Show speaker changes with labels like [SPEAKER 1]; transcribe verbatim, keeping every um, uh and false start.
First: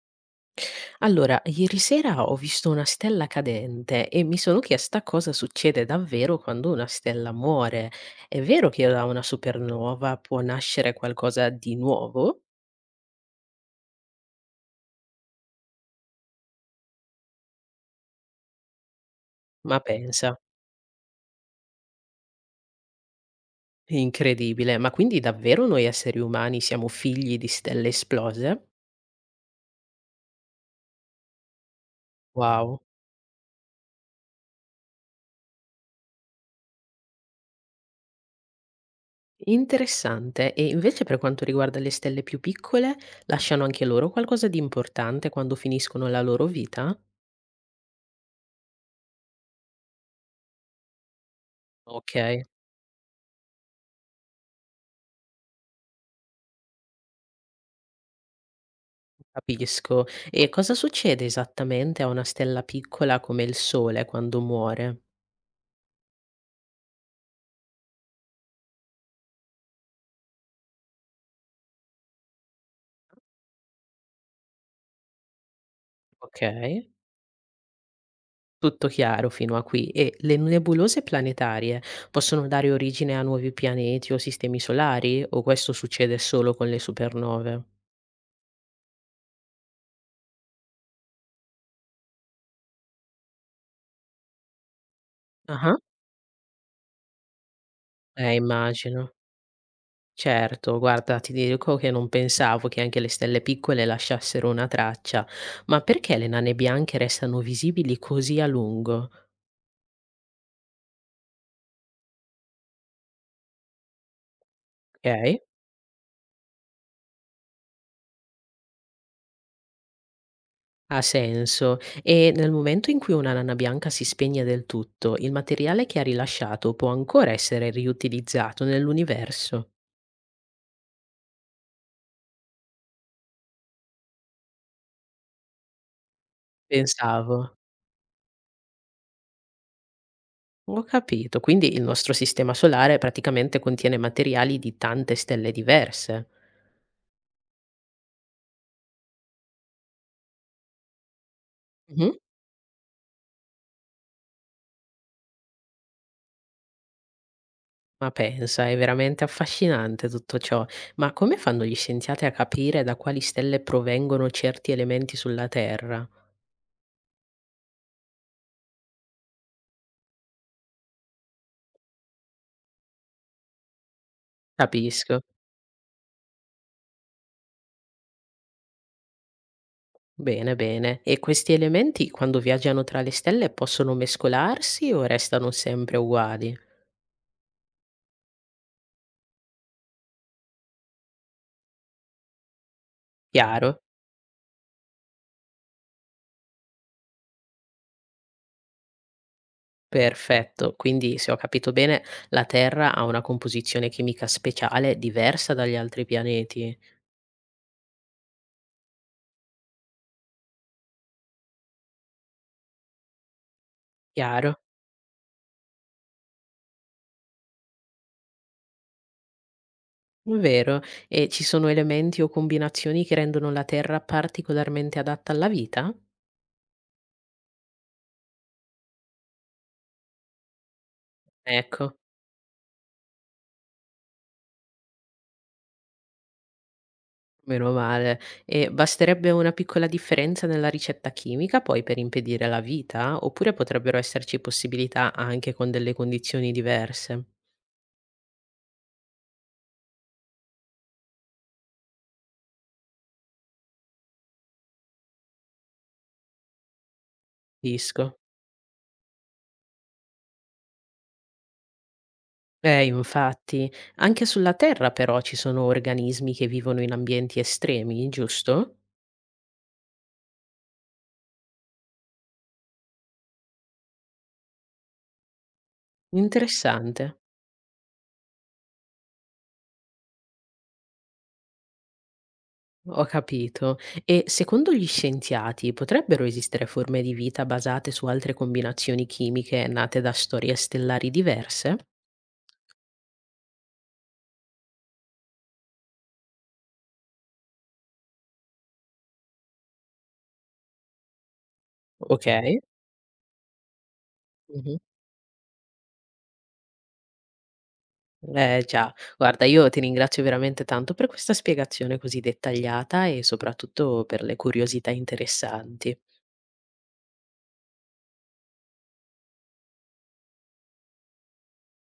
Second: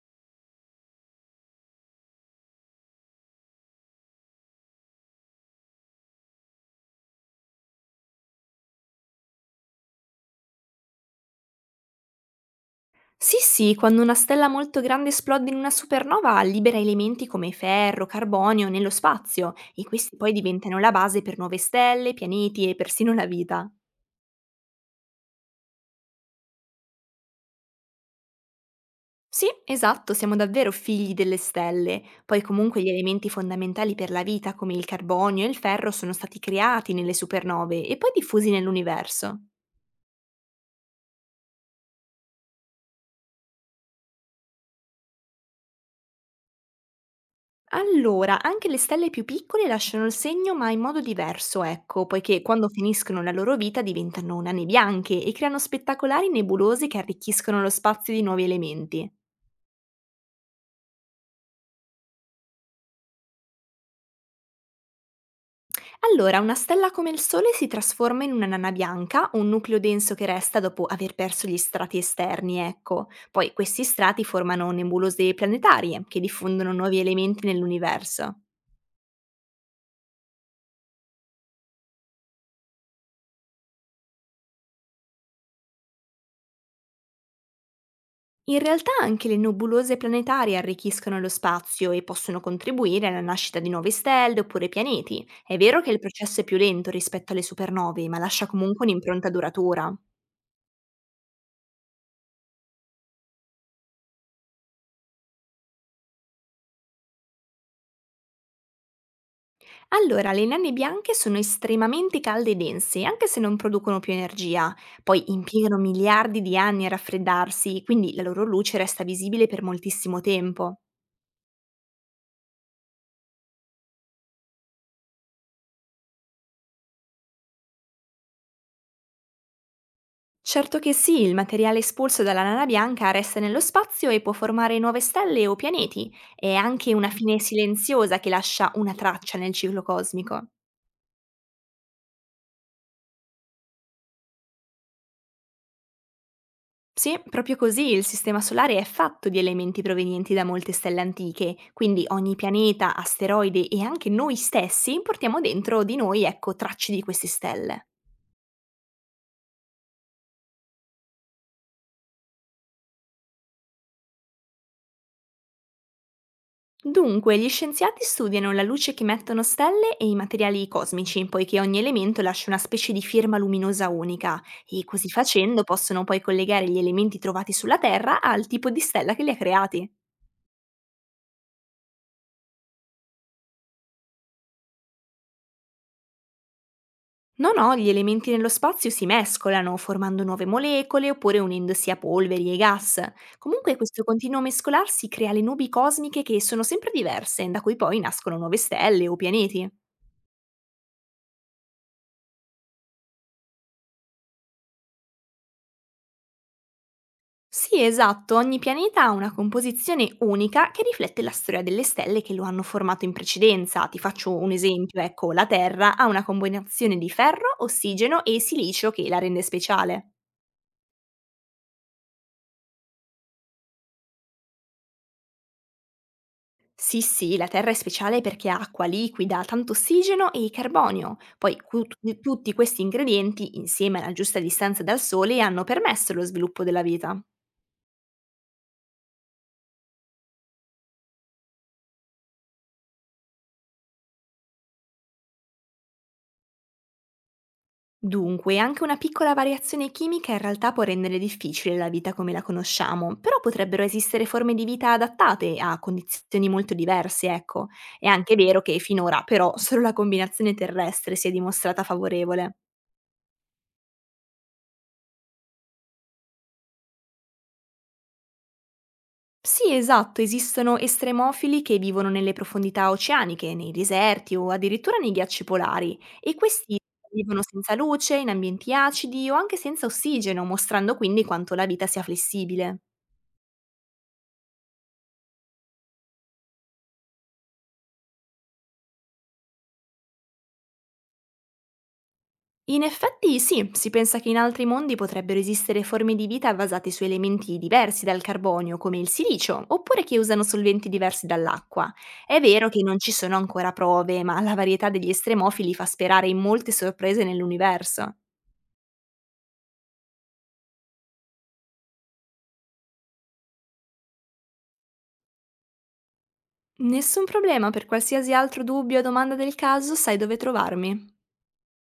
[SPEAKER 1] Allora, ieri sera ho visto una stella cadente e mi sono chiesta cosa succede davvero quando una stella muore. È vero che da una supernova può nascere qualcosa di nuovo?
[SPEAKER 2] Sì, sì, quando una stella molto grande esplode in una supernova libera elementi come ferro, carbonio nello spazio
[SPEAKER 1] Ma
[SPEAKER 2] e questi poi
[SPEAKER 1] pensa,
[SPEAKER 2] diventano la base per nuove stelle, pianeti e persino la vita.
[SPEAKER 1] è incredibile. Ma quindi davvero noi esseri umani siamo figli di stelle esplose?
[SPEAKER 2] Sì, esatto, siamo davvero figli delle stelle. Poi
[SPEAKER 1] Wow,
[SPEAKER 2] comunque gli elementi fondamentali per la vita come il carbonio e il ferro sono stati creati nelle supernove e poi diffusi nell'universo.
[SPEAKER 1] interessante. E invece per quanto riguarda le stelle più piccole, lasciano anche loro qualcosa di importante quando finiscono la loro vita?
[SPEAKER 2] Allora, anche le stelle più piccole lasciano il segno, ma in modo diverso, ecco,
[SPEAKER 1] Ok.
[SPEAKER 2] poiché quando finiscono la loro vita diventano nane bianche e creano spettacolari nebulose che arricchiscono lo spazio di nuovi elementi.
[SPEAKER 1] Capisco. E cosa succede esattamente a una stella piccola come il Sole quando muore?
[SPEAKER 2] Allora, una stella come il Sole si trasforma in una nana bianca, un nucleo denso che resta dopo aver perso gli strati esterni, ecco. Poi questi strati formano nebulose planetarie che
[SPEAKER 1] Ok,
[SPEAKER 2] diffondono nuovi elementi nell'universo.
[SPEAKER 1] tutto chiaro fino a qui. E le nebulose planetarie possono dare origine a nuovi pianeti o sistemi solari? O questo succede solo con le supernove?
[SPEAKER 2] In realtà anche le nebulose planetarie arricchiscono lo spazio e possono contribuire alla nascita di nuove stelle oppure pianeti. È
[SPEAKER 1] Ah,
[SPEAKER 2] vero che il processo è più lento rispetto alle supernove, ma
[SPEAKER 1] eh,
[SPEAKER 2] lascia comunque
[SPEAKER 1] immagino.
[SPEAKER 2] un'impronta duratura.
[SPEAKER 1] Certo, guarda, ti dico che non pensavo che anche le stelle piccole lasciassero una traccia. Ma perché le nane bianche restano visibili così a lungo?
[SPEAKER 2] Allora, le nane bianche sono estremamente calde e dense, anche se non producono più energia. Poi
[SPEAKER 1] Ok.
[SPEAKER 2] impiegano miliardi di anni a raffreddarsi, quindi la loro luce resta visibile per moltissimo tempo.
[SPEAKER 1] Ha senso. E nel momento in cui una lana bianca si spegne del tutto, il materiale che ha rilasciato può ancora essere riutilizzato nell'universo.
[SPEAKER 2] Certo che sì, il materiale espulso dalla nana bianca resta nello spazio e può formare nuove stelle o pianeti, è anche una fine
[SPEAKER 1] Pensavo.
[SPEAKER 2] silenziosa che lascia una traccia nel ciclo cosmico.
[SPEAKER 1] Ho capito. Quindi il nostro sistema solare praticamente contiene materiali di tante stelle diverse.
[SPEAKER 2] Sì, proprio così il Sistema Solare è fatto di elementi provenienti da molte stelle antiche, quindi
[SPEAKER 1] Mhm.
[SPEAKER 2] ogni pianeta, asteroide e anche noi stessi portiamo dentro di noi, ecco, tracce di queste stelle.
[SPEAKER 1] Ma pensa, è veramente affascinante tutto ciò. Ma come fanno gli scienziati a capire da quali stelle provengono certi elementi sulla Terra?
[SPEAKER 2] Dunque, gli scienziati studiano la luce che emettono stelle e i materiali cosmici, poiché ogni elemento lascia una specie di firma luminosa unica, e così
[SPEAKER 1] Capisco.
[SPEAKER 2] facendo possono poi collegare gli elementi trovati sulla Terra al tipo di stella che li ha creati.
[SPEAKER 1] Bene, bene. E questi elementi quando viaggiano tra le stelle possono mescolarsi o restano sempre uguali?
[SPEAKER 2] No, no, gli elementi nello spazio si mescolano, formando nuove molecole oppure unendosi a polveri e gas. Comunque
[SPEAKER 1] Chiaro?
[SPEAKER 2] questo continuo mescolarsi crea le nubi cosmiche che sono sempre diverse, da cui poi nascono nuove stelle o pianeti.
[SPEAKER 1] Perfetto. Quindi, se ho capito bene, la Terra ha una composizione chimica speciale diversa dagli altri pianeti.
[SPEAKER 2] Sì, esatto, ogni pianeta ha una composizione unica che riflette la storia delle stelle che lo hanno formato in precedenza. Ti faccio un
[SPEAKER 1] Chiaro?
[SPEAKER 2] esempio, ecco, la Terra ha una combinazione di ferro, ossigeno e silicio che la rende speciale.
[SPEAKER 1] Vero. E ci sono elementi o combinazioni che rendono la Terra particolarmente adatta alla vita?
[SPEAKER 2] Sì, sì, la Terra è speciale perché ha acqua liquida, tanto ossigeno e carbonio. Poi cu-
[SPEAKER 1] Ecco.
[SPEAKER 2] tutti questi ingredienti, insieme alla giusta distanza dal Sole, hanno permesso lo sviluppo della vita.
[SPEAKER 1] Meno male. E basterebbe una piccola differenza nella ricetta chimica poi per impedire la vita? Oppure potrebbero esserci possibilità anche con delle condizioni diverse?
[SPEAKER 2] Dunque, anche una piccola variazione chimica in realtà può rendere difficile la vita come la conosciamo, però potrebbero esistere forme di vita adattate a condizioni molto diverse, ecco. È
[SPEAKER 1] Disco.
[SPEAKER 2] anche vero che finora però solo la combinazione terrestre si è dimostrata favorevole.
[SPEAKER 1] Eh, infatti, anche sulla Terra però ci sono organismi che vivono in ambienti estremi, giusto?
[SPEAKER 2] Sì, esatto, esistono estremofili che vivono nelle profondità oceaniche, nei deserti o addirittura nei ghiacci polari e questi
[SPEAKER 1] Interessante.
[SPEAKER 2] vivono senza luce, in ambienti acidi o anche senza ossigeno, mostrando quindi quanto la vita sia flessibile.
[SPEAKER 1] Ho capito. E secondo gli scienziati potrebbero esistere forme di vita basate su altre combinazioni chimiche nate da storie stellari diverse?
[SPEAKER 2] In effetti sì, si pensa che in altri mondi potrebbero esistere forme di vita basate su elementi diversi dal carbonio, come il silicio, oppure che usano solventi diversi dall'acqua.
[SPEAKER 1] Ok.
[SPEAKER 2] È vero che non ci sono ancora prove, ma la varietà degli estremofili fa sperare in molte sorprese nell'universo.
[SPEAKER 1] Eh già, guarda, io ti ringrazio veramente tanto per questa spiegazione così dettagliata e soprattutto per le curiosità interessanti.
[SPEAKER 2] Nessun problema, per qualsiasi altro dubbio o domanda del caso sai dove trovarmi.